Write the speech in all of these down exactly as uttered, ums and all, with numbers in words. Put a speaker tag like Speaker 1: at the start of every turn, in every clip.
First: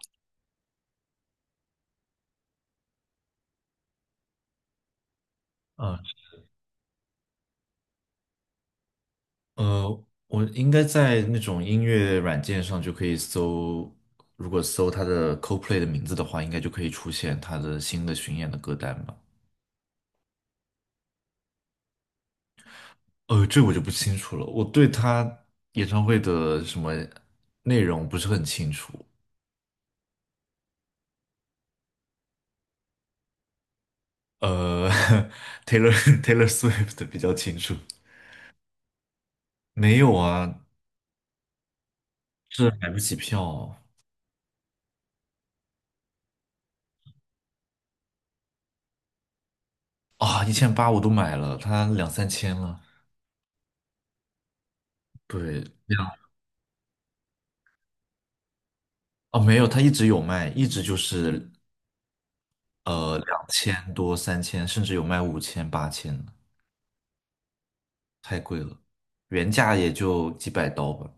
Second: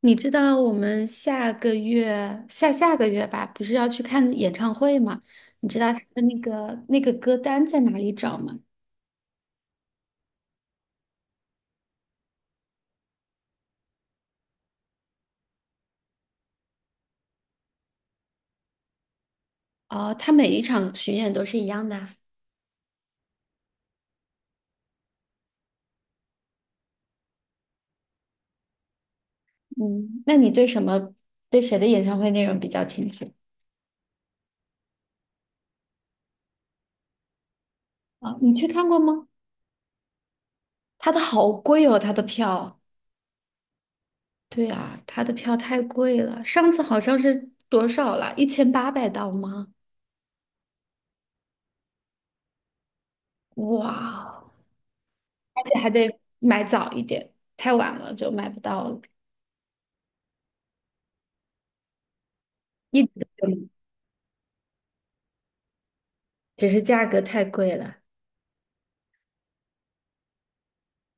Speaker 1: 你知道我们下个月、下下个月吧，不是要去看演唱会吗？你知道他
Speaker 2: 啊，
Speaker 1: 的那个那个歌单在哪里找吗？
Speaker 2: 呃，我应该在那种音乐软件上就可以搜，如果搜他的 c o l p l a y 的名字的话，应该就可以出现他的新的巡演的歌单吧。
Speaker 1: 哦，他每一场巡演都是一样的啊。
Speaker 2: 呃，这我就不清楚了，我对他演唱会的什么内容不是很清楚。
Speaker 1: 嗯，那你对什么对谁的演唱会内容比较清楚？
Speaker 2: 呃 ，Taylor Taylor Swift 比较清楚。
Speaker 1: 啊？你去看过吗？
Speaker 2: 没有啊，
Speaker 1: 他的好贵哦，他的
Speaker 2: 这
Speaker 1: 票。
Speaker 2: 买不起票
Speaker 1: 对啊，他的票太贵了，上次好像是多少了？一千八百刀吗？
Speaker 2: 啊，一千八我都买了，他两三千了。
Speaker 1: 哇，而
Speaker 2: 对，
Speaker 1: 且还
Speaker 2: 两
Speaker 1: 得买早一点，太晚了就买不到了。
Speaker 2: 哦，没有，他一直有卖，一直就是
Speaker 1: 一
Speaker 2: 呃，
Speaker 1: 直
Speaker 2: 两
Speaker 1: 都有，
Speaker 2: 千多、三千，甚至有卖五千、八千的，
Speaker 1: 只是价格太贵了。
Speaker 2: 太贵了，原价也就几百刀吧。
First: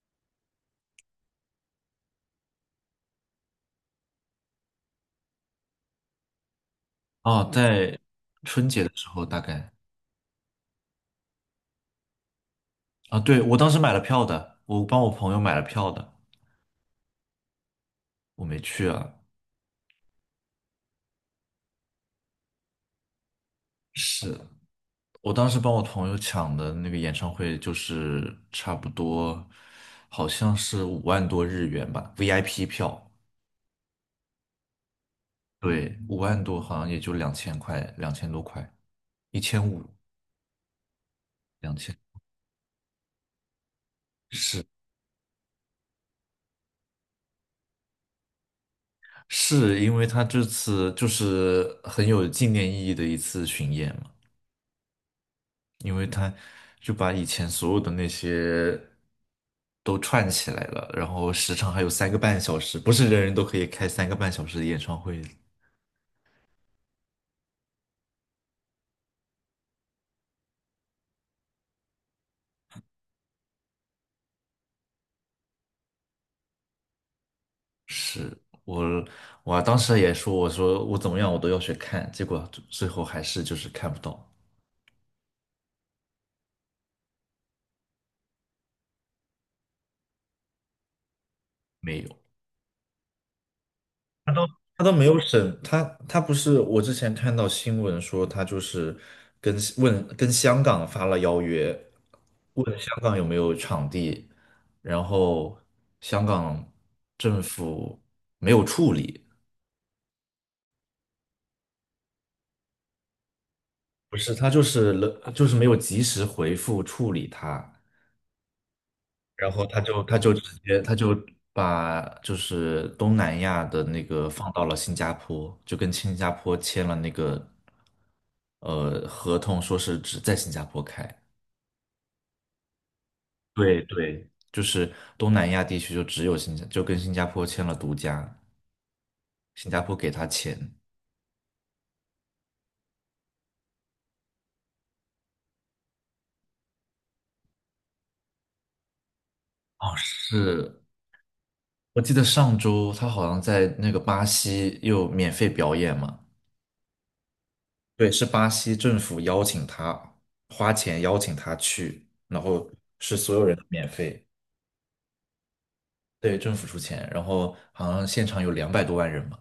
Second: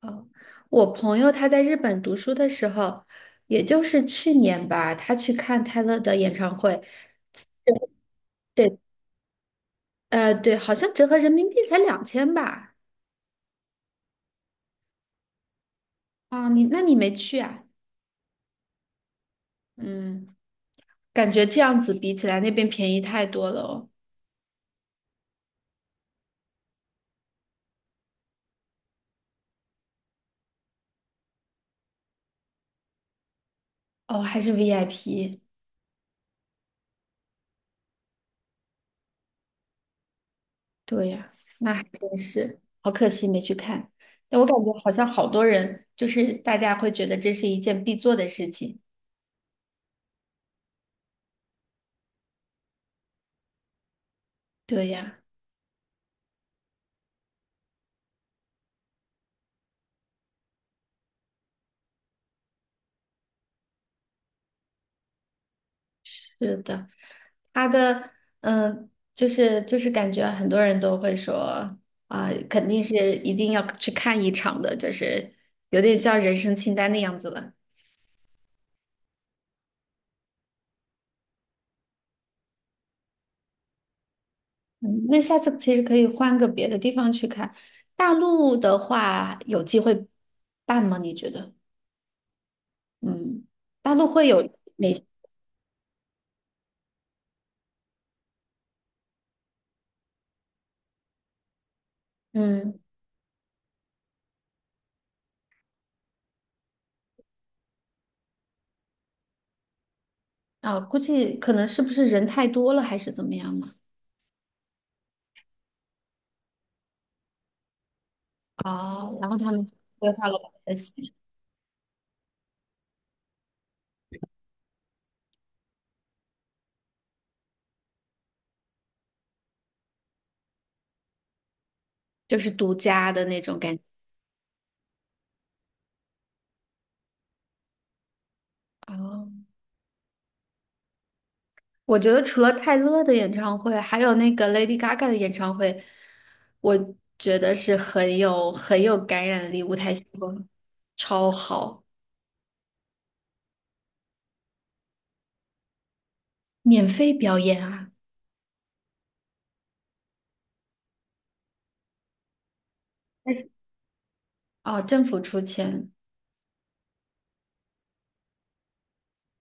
Speaker 1: 哦，我朋友他在日本读书的时候，也就是去年吧，他去看泰勒的演唱会。
Speaker 2: 哦，在春
Speaker 1: 对，
Speaker 2: 节的时候大概。
Speaker 1: 呃，对，好像折合人民币才两千吧。
Speaker 2: 啊，对，我当时买了票的，我帮我朋友买了票的，
Speaker 1: 啊，你那你没去啊？
Speaker 2: 我没去啊。
Speaker 1: 嗯，感觉这样子比起来那边便宜太多了哦。
Speaker 2: 是我当时帮我朋友抢的那个演唱会，就是差不多好像是五万多日元吧，V I P 票，
Speaker 1: 哦，还是 V I P。
Speaker 2: 对，五万多好像也就两千块，两千多块，一千五，
Speaker 1: 对呀，那
Speaker 2: 两
Speaker 1: 还
Speaker 2: 千。
Speaker 1: 真是，好可惜没去看。哎，我感
Speaker 2: 是。
Speaker 1: 觉好像好多人，就是大家会觉得这是一件必做的事情。
Speaker 2: 是因为他这次就是很有纪念意义的一次巡演嘛，
Speaker 1: 对呀。
Speaker 2: 因为他就把以前所有的那些都串起来了，然后时长还有三个半小时，不是人人都可以开三个半小时的演唱会。
Speaker 1: 是的，他的嗯、呃就是就是感觉很多人都会说啊、肯定是一定要去看一场的，就是有点像人生清单的样子了。
Speaker 2: 是我，我当时也说，我说我怎么样我都要去看，结果最后还是就是看不到，
Speaker 1: 嗯，那下次其实可以换个别的地方去看。大陆的话，有机会办吗？你觉得？
Speaker 2: 没有。
Speaker 1: 嗯，大陆会
Speaker 2: 他都
Speaker 1: 有
Speaker 2: 他都
Speaker 1: 哪些？
Speaker 2: 没有审，他他不是我之前看到新闻说他就是跟问跟香港发了邀约，
Speaker 1: 嗯，
Speaker 2: 问香港有没有场地，然后香港政府没有处理，
Speaker 1: 啊、估计可能是不是人太多了，还是怎么样呢？
Speaker 2: 不是他就是了就是没有及时回复处理他，
Speaker 1: 哦，然后他
Speaker 2: 然后
Speaker 1: 们就
Speaker 2: 他就
Speaker 1: 规
Speaker 2: 他
Speaker 1: 划
Speaker 2: 就
Speaker 1: 了我
Speaker 2: 直
Speaker 1: 们的
Speaker 2: 接
Speaker 1: 行
Speaker 2: 他
Speaker 1: 程。
Speaker 2: 就把就是东南亚的那个放到了新加坡，就跟新加坡签了那个呃合同，说是只在新加坡开。
Speaker 1: 就是独家的那种感
Speaker 2: 对
Speaker 1: 觉。
Speaker 2: 对，就是东南亚地区就只有新加，就跟新加坡签了独家，
Speaker 1: 哦。
Speaker 2: 新加坡给他钱。
Speaker 1: 我觉得除了泰勒的演唱会，还有那个 Lady Gaga 的演唱会，我觉得是很有很有感染力，舞台效果
Speaker 2: 是
Speaker 1: 超好。
Speaker 2: 我记得上周他好像在那个巴西又免费表演嘛，
Speaker 1: 免费表演啊！
Speaker 2: 对，是巴西政府邀请他，花钱邀请他去，然后是所有人都免费，
Speaker 1: 哦，政府出钱。
Speaker 2: 对，政府出钱，然后好像现场有两百多万人嘛，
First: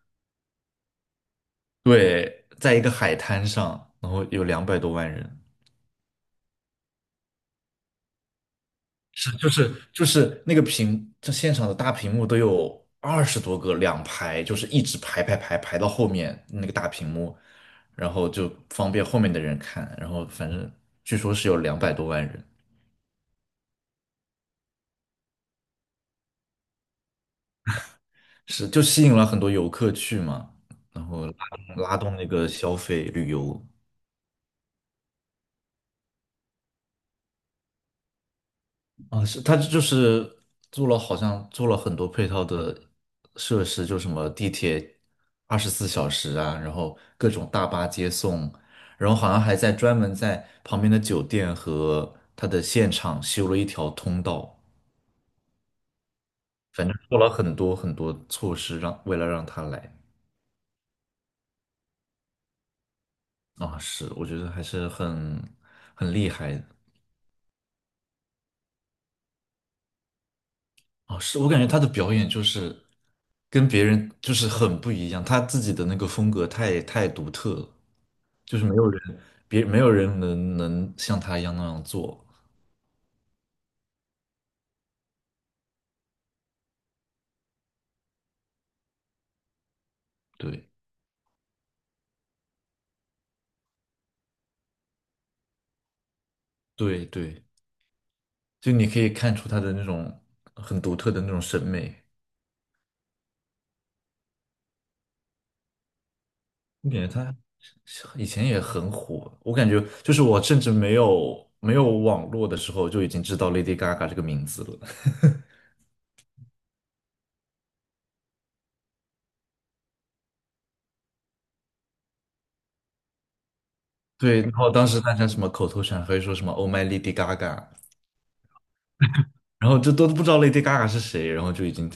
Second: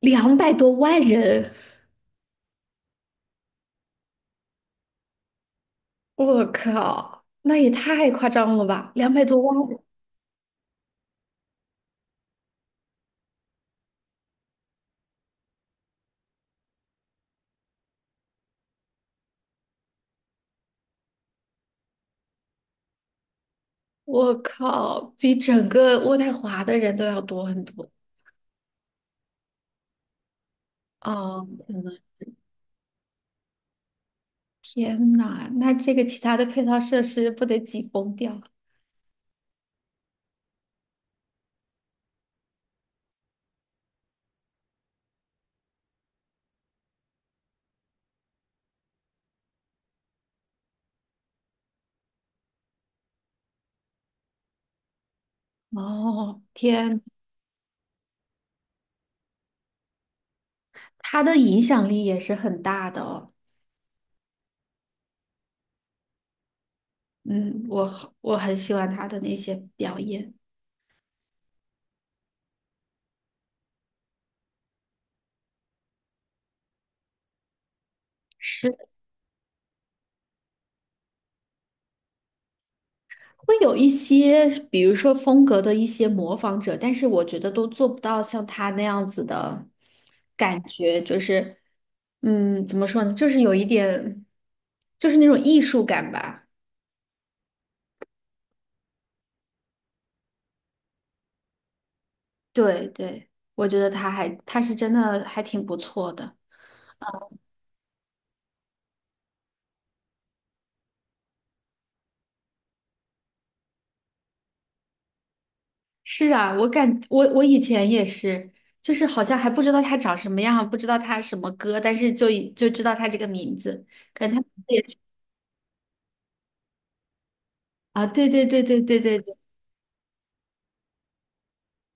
Speaker 1: 两百多万人，
Speaker 2: 对，在一个海滩上，然后有两百多万人，
Speaker 1: 我靠，那也太夸张了吧！两百
Speaker 2: 是
Speaker 1: 多
Speaker 2: 就
Speaker 1: 万
Speaker 2: 是
Speaker 1: 人。
Speaker 2: 就是那个屏，这现场的大屏幕都有二十多个，两排，就是一直排排排排到后面那个大屏幕，然后就方便后面的人看，然后反正据说是有两百多万人。
Speaker 1: 我靠，比整个渥太华的人都要多很多。
Speaker 2: 是就吸引了很多游客去嘛，然后拉
Speaker 1: 哦，我
Speaker 2: 拉
Speaker 1: 的
Speaker 2: 动那个消费旅游
Speaker 1: 天呐，那这个其他的配套设施不得挤崩掉？
Speaker 2: 啊，是他就是做了好像做了很多配套的设施，就什么地铁二十四小时啊，然后各种大巴接送，然后好像还在专门在旁边的酒店和他的现场修了一条通道，
Speaker 1: 哦，
Speaker 2: 反正
Speaker 1: 天。
Speaker 2: 做了很多很多措施让为了让他来
Speaker 1: 他的影响力也是很大的哦。
Speaker 2: 啊，是我觉得还是很很厉害的。
Speaker 1: 嗯，我好我很喜欢他的那些表演。
Speaker 2: 哦，是我感觉他的表演就是跟别人就是很不一样，他自己的那个风格太太独特了，就是没有人别没有人能能像他一样那样做。
Speaker 1: 会有一些，比如说风格的一些模仿者，但是我觉得都做不到像他那样子的感
Speaker 2: 对，
Speaker 1: 觉，就是，嗯，怎么说呢，就是有一点，就是那种艺术感吧。
Speaker 2: 对对，就你可以看出他的那种很独特的那种审美。
Speaker 1: 对对，我觉得他还他是真的还挺不错的。
Speaker 2: 我感觉他以前也很火，我感觉就是我甚至没有没有网络的时候就已经知道 Lady Gaga 这个名字了。
Speaker 1: 是啊，我感我我以前也是，就是好像还不知道他长什么样，不知道他什么歌，但是就已就知道他这个名字，可能
Speaker 2: 对，
Speaker 1: 他
Speaker 2: 然后
Speaker 1: 也
Speaker 2: 当
Speaker 1: 是。
Speaker 2: 时大家什么口头禅可以说什么 "Oh my Lady Gaga"，
Speaker 1: 啊，对对对对对对对。
Speaker 2: 然后这都不知道 Lady Gaga 是谁，然后就已经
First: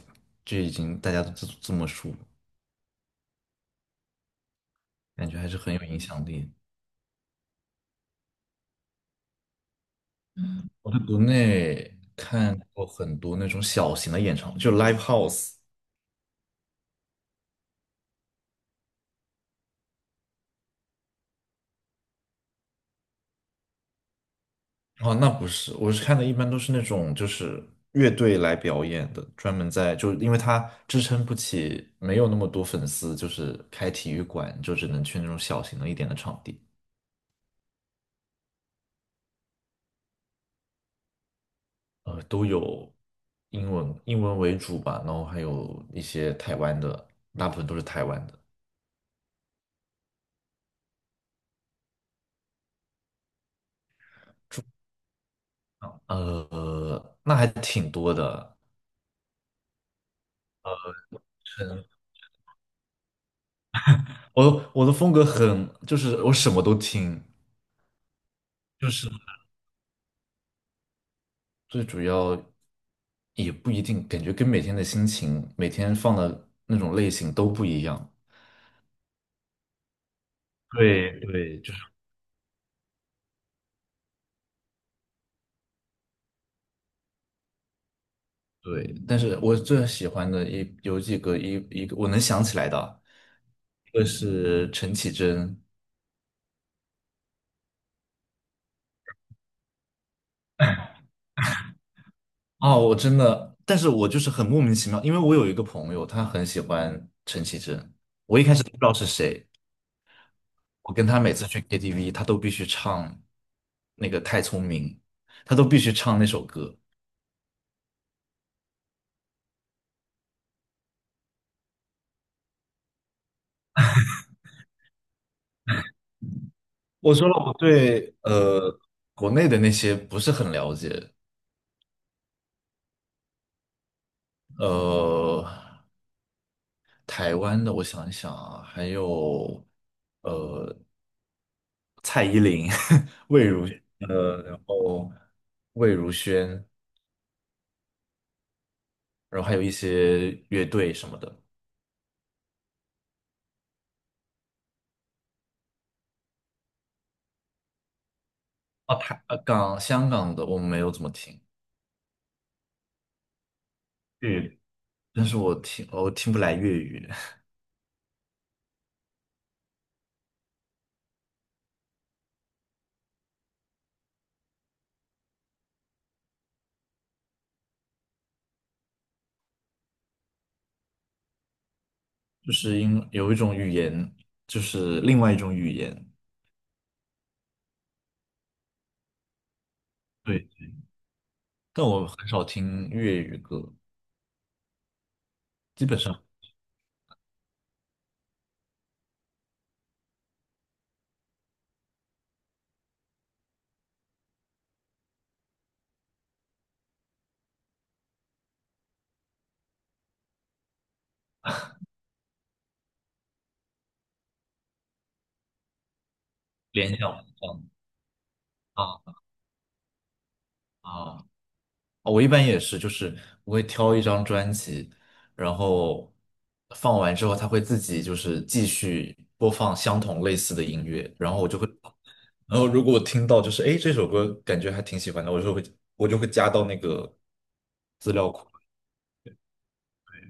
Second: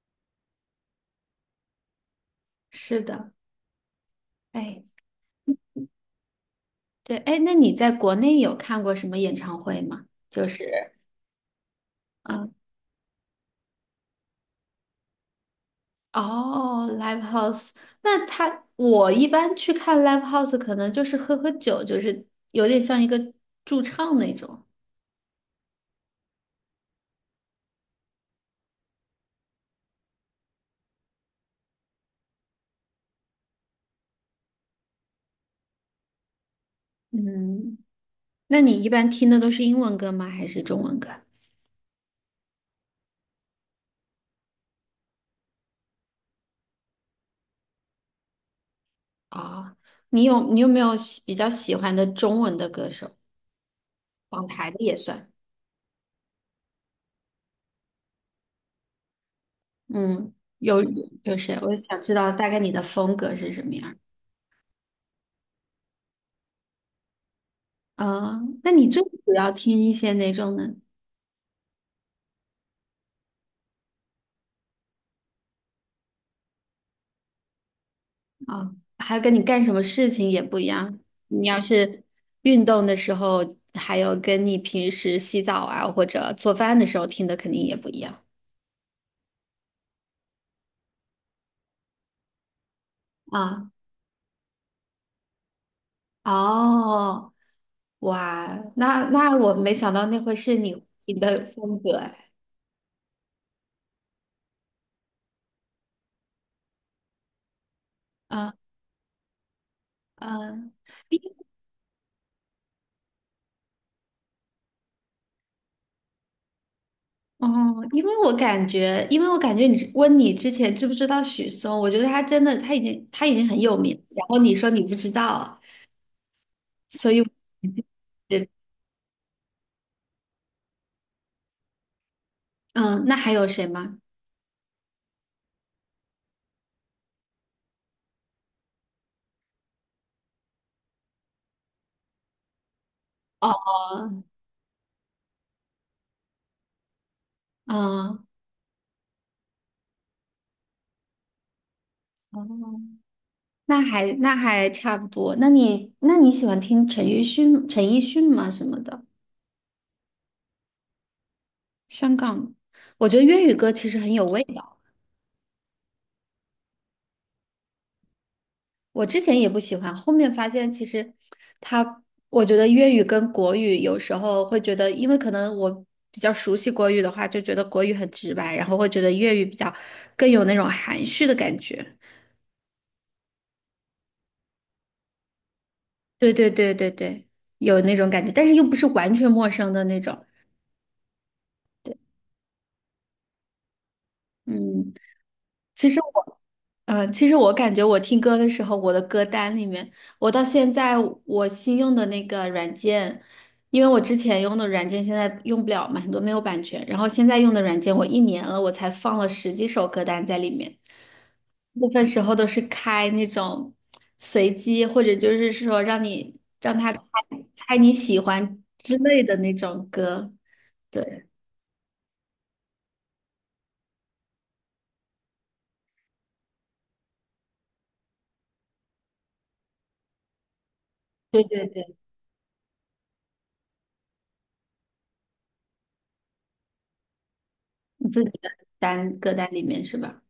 Speaker 2: 就已经大家都这这么说，
Speaker 1: 是的，哎，
Speaker 2: 感觉还是很有影响力。
Speaker 1: 对，哎，那你在国内有看过什么演唱会吗？就
Speaker 2: 我
Speaker 1: 是，
Speaker 2: 在国内
Speaker 1: 嗯，
Speaker 2: 看过很多那种小型的演唱会，就 live house。
Speaker 1: 哦，live house。那他我一般去看 live house，可能就是喝喝酒，就是有点像一个驻唱那种。
Speaker 2: 哦，那不是，我是看的一般都是那种就是乐队来表演的，专门在就因为他支撑不起，没有那么多粉丝，就是开体育馆就只能去那种小型的一点的场地。
Speaker 1: 嗯，那你一般听的都是英文歌吗？还是中文歌？
Speaker 2: 呃，都有英文英文为主吧，然后还有一些台湾的，大部分都是台湾的。
Speaker 1: 啊，你有你有没有喜比较喜欢的中文的歌手？港台的也算。
Speaker 2: 呃，那还挺多的。
Speaker 1: 嗯，有有谁？
Speaker 2: 是
Speaker 1: 我
Speaker 2: 的，
Speaker 1: 想知道大概你的风格是什么样儿。
Speaker 2: 我的我的风格很，就是我什么都听，
Speaker 1: 啊，那你
Speaker 2: 就
Speaker 1: 最
Speaker 2: 是
Speaker 1: 主要听一些哪种呢？
Speaker 2: 最主要也不一定，感觉跟每天的心情、每天放的那种类型都不一样。
Speaker 1: 啊，还有跟你干什么事情也不一样。
Speaker 2: 对
Speaker 1: 你
Speaker 2: 对，
Speaker 1: 要
Speaker 2: 就是
Speaker 1: 是运动的时候，还有跟你平时洗澡啊或者做饭的时候听的肯定也不一样
Speaker 2: 对。但是我最喜欢的一有几个一一个我能想起来的，
Speaker 1: 啊。
Speaker 2: 一个是陈绮贞。
Speaker 1: 哦，哇，那那我没想到那会是你你的风格哎。
Speaker 2: 哦，我真的，但是我就是很莫名其妙，因为我有一个朋友，他很喜欢陈绮贞，我一
Speaker 1: 啊
Speaker 2: 开始都不知道是谁，
Speaker 1: 嗯，
Speaker 2: 我跟他
Speaker 1: 因
Speaker 2: 每次去 K T V，他都必须唱那个《太聪明》，他都必须唱那首歌。
Speaker 1: 哦，因为我感觉，因为我感觉你问你之前知不知道许嵩，我觉得他真的他已经他已经很有名，然后你说你不知道，所
Speaker 2: 我
Speaker 1: 以我。
Speaker 2: 说了，我对呃国内的那些不是很了解。
Speaker 1: 嗯，那还有谁吗？
Speaker 2: 呃，台湾的我想一想啊，还有呃蔡依林、魏
Speaker 1: 哦，
Speaker 2: 如呃，然后魏如萱，
Speaker 1: 嗯，
Speaker 2: 然后还有一些乐队什么的。
Speaker 1: 哦，那还那还差不多。那你那你喜欢听陈奕迅陈奕迅吗？什么
Speaker 2: 啊，
Speaker 1: 的。
Speaker 2: 台呃港香港的我没有怎么听
Speaker 1: 香港，我觉得粤语歌其实很有
Speaker 2: 粤
Speaker 1: 味
Speaker 2: 语，
Speaker 1: 道。
Speaker 2: 但是我听哦我听不来粤语。
Speaker 1: 我之前也不喜欢，后面发现其实他，我觉得粤语跟国语有时候会觉得，因为可能我比较熟悉国语的话，就觉得国语很直白，然后会觉得粤语比较更有那种含蓄的感觉。
Speaker 2: 就是因有一种语言，就是另外一种语言。
Speaker 1: 对对对对对，有那种感觉，但是又不是完全陌生的那种。
Speaker 2: 对，但
Speaker 1: 对，
Speaker 2: 我很少听粤语歌，
Speaker 1: 嗯。
Speaker 2: 基
Speaker 1: 其
Speaker 2: 本
Speaker 1: 实
Speaker 2: 上
Speaker 1: 我，嗯、其实我感觉我听歌的时候，我的歌单里面，我到现在我新用的那个软件，因为我之前用的软件现在用不了嘛，很多没有版权，然后现在用的软件，我一年了，我才放了十几首歌单在里面，部分时候都是开那种随机，或者就是说让你让他
Speaker 2: 联
Speaker 1: 猜
Speaker 2: 想不上。
Speaker 1: 猜你喜欢
Speaker 2: 啊！
Speaker 1: 之类的那种歌。
Speaker 2: 啊啊
Speaker 1: 对，
Speaker 2: 我一般也是，就是我会挑一张专辑，然后放完之后，它会自己就是继续播放相同类似的音乐，然后
Speaker 1: 对
Speaker 2: 我就
Speaker 1: 对
Speaker 2: 会，
Speaker 1: 对，
Speaker 2: 然后如果我听到就是哎这首歌感觉还挺喜欢的，我就会我就会加到那个。
Speaker 1: 你
Speaker 2: 资
Speaker 1: 自己
Speaker 2: 料库。
Speaker 1: 的单歌单里面是吧？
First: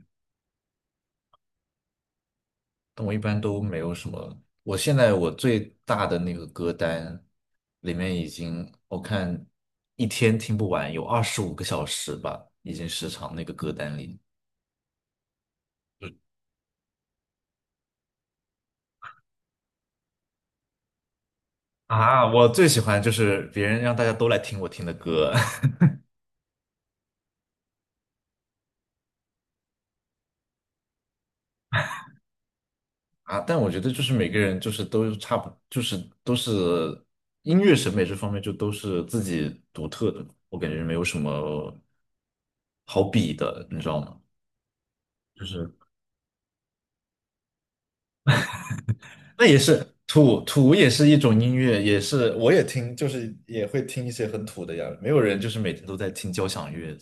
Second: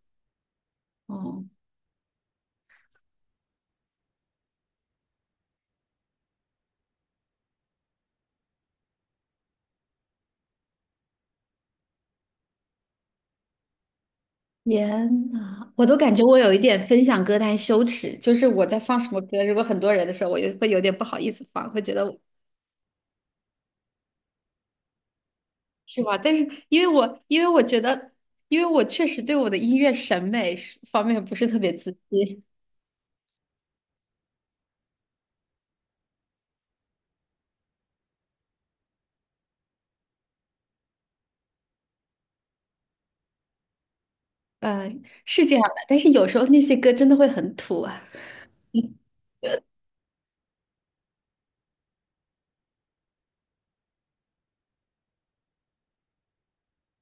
Speaker 1: 哦。
Speaker 2: 但我一般都没有什么。我现在我最大的那个歌单里面已经，我看一天听不完，有二十五个小时吧，已经时长那个歌单里。
Speaker 1: 天呐，我都感觉我有一点分享歌单羞耻，就是我在放什么歌，如果很多人的时候，我也会有点不好意思放，会觉得我。
Speaker 2: 啊，我最喜欢就是别人让大家都来听我听的歌
Speaker 1: 是吧？但是因为我因为我觉得，因为我确实对我的音乐审美是方面不是特别自信。
Speaker 2: 啊，但我觉得就是每个人就是都差不，就是都是音乐审美这方面就都是自己独特的，我感觉没有什么好比的，你知道吗？
Speaker 1: 嗯，是
Speaker 2: 就
Speaker 1: 这样
Speaker 2: 是。
Speaker 1: 的。但是有时候那些歌真的会很土啊。
Speaker 2: 那也是土土也是一种音乐，也是我也听，就是也会听一些很土的呀。没有人就是每天都在听交响乐，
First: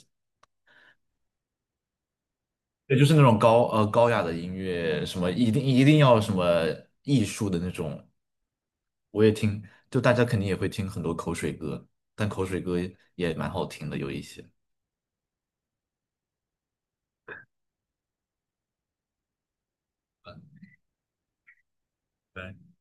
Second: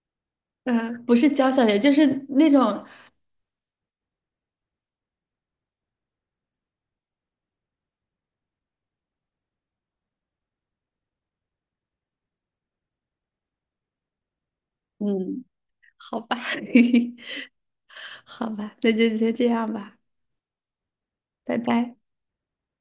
Speaker 1: 呃，不是交响乐，就是那种，
Speaker 2: 对，就是那种高呃高雅的音乐，什么一定一定要什么艺术的那种，我也听。就大家肯定也会听很多口水歌，但口水歌也蛮好听的，有一些。
Speaker 1: 嗯，好吧，好吧，那就先这样吧，拜拜。
Speaker 2: 对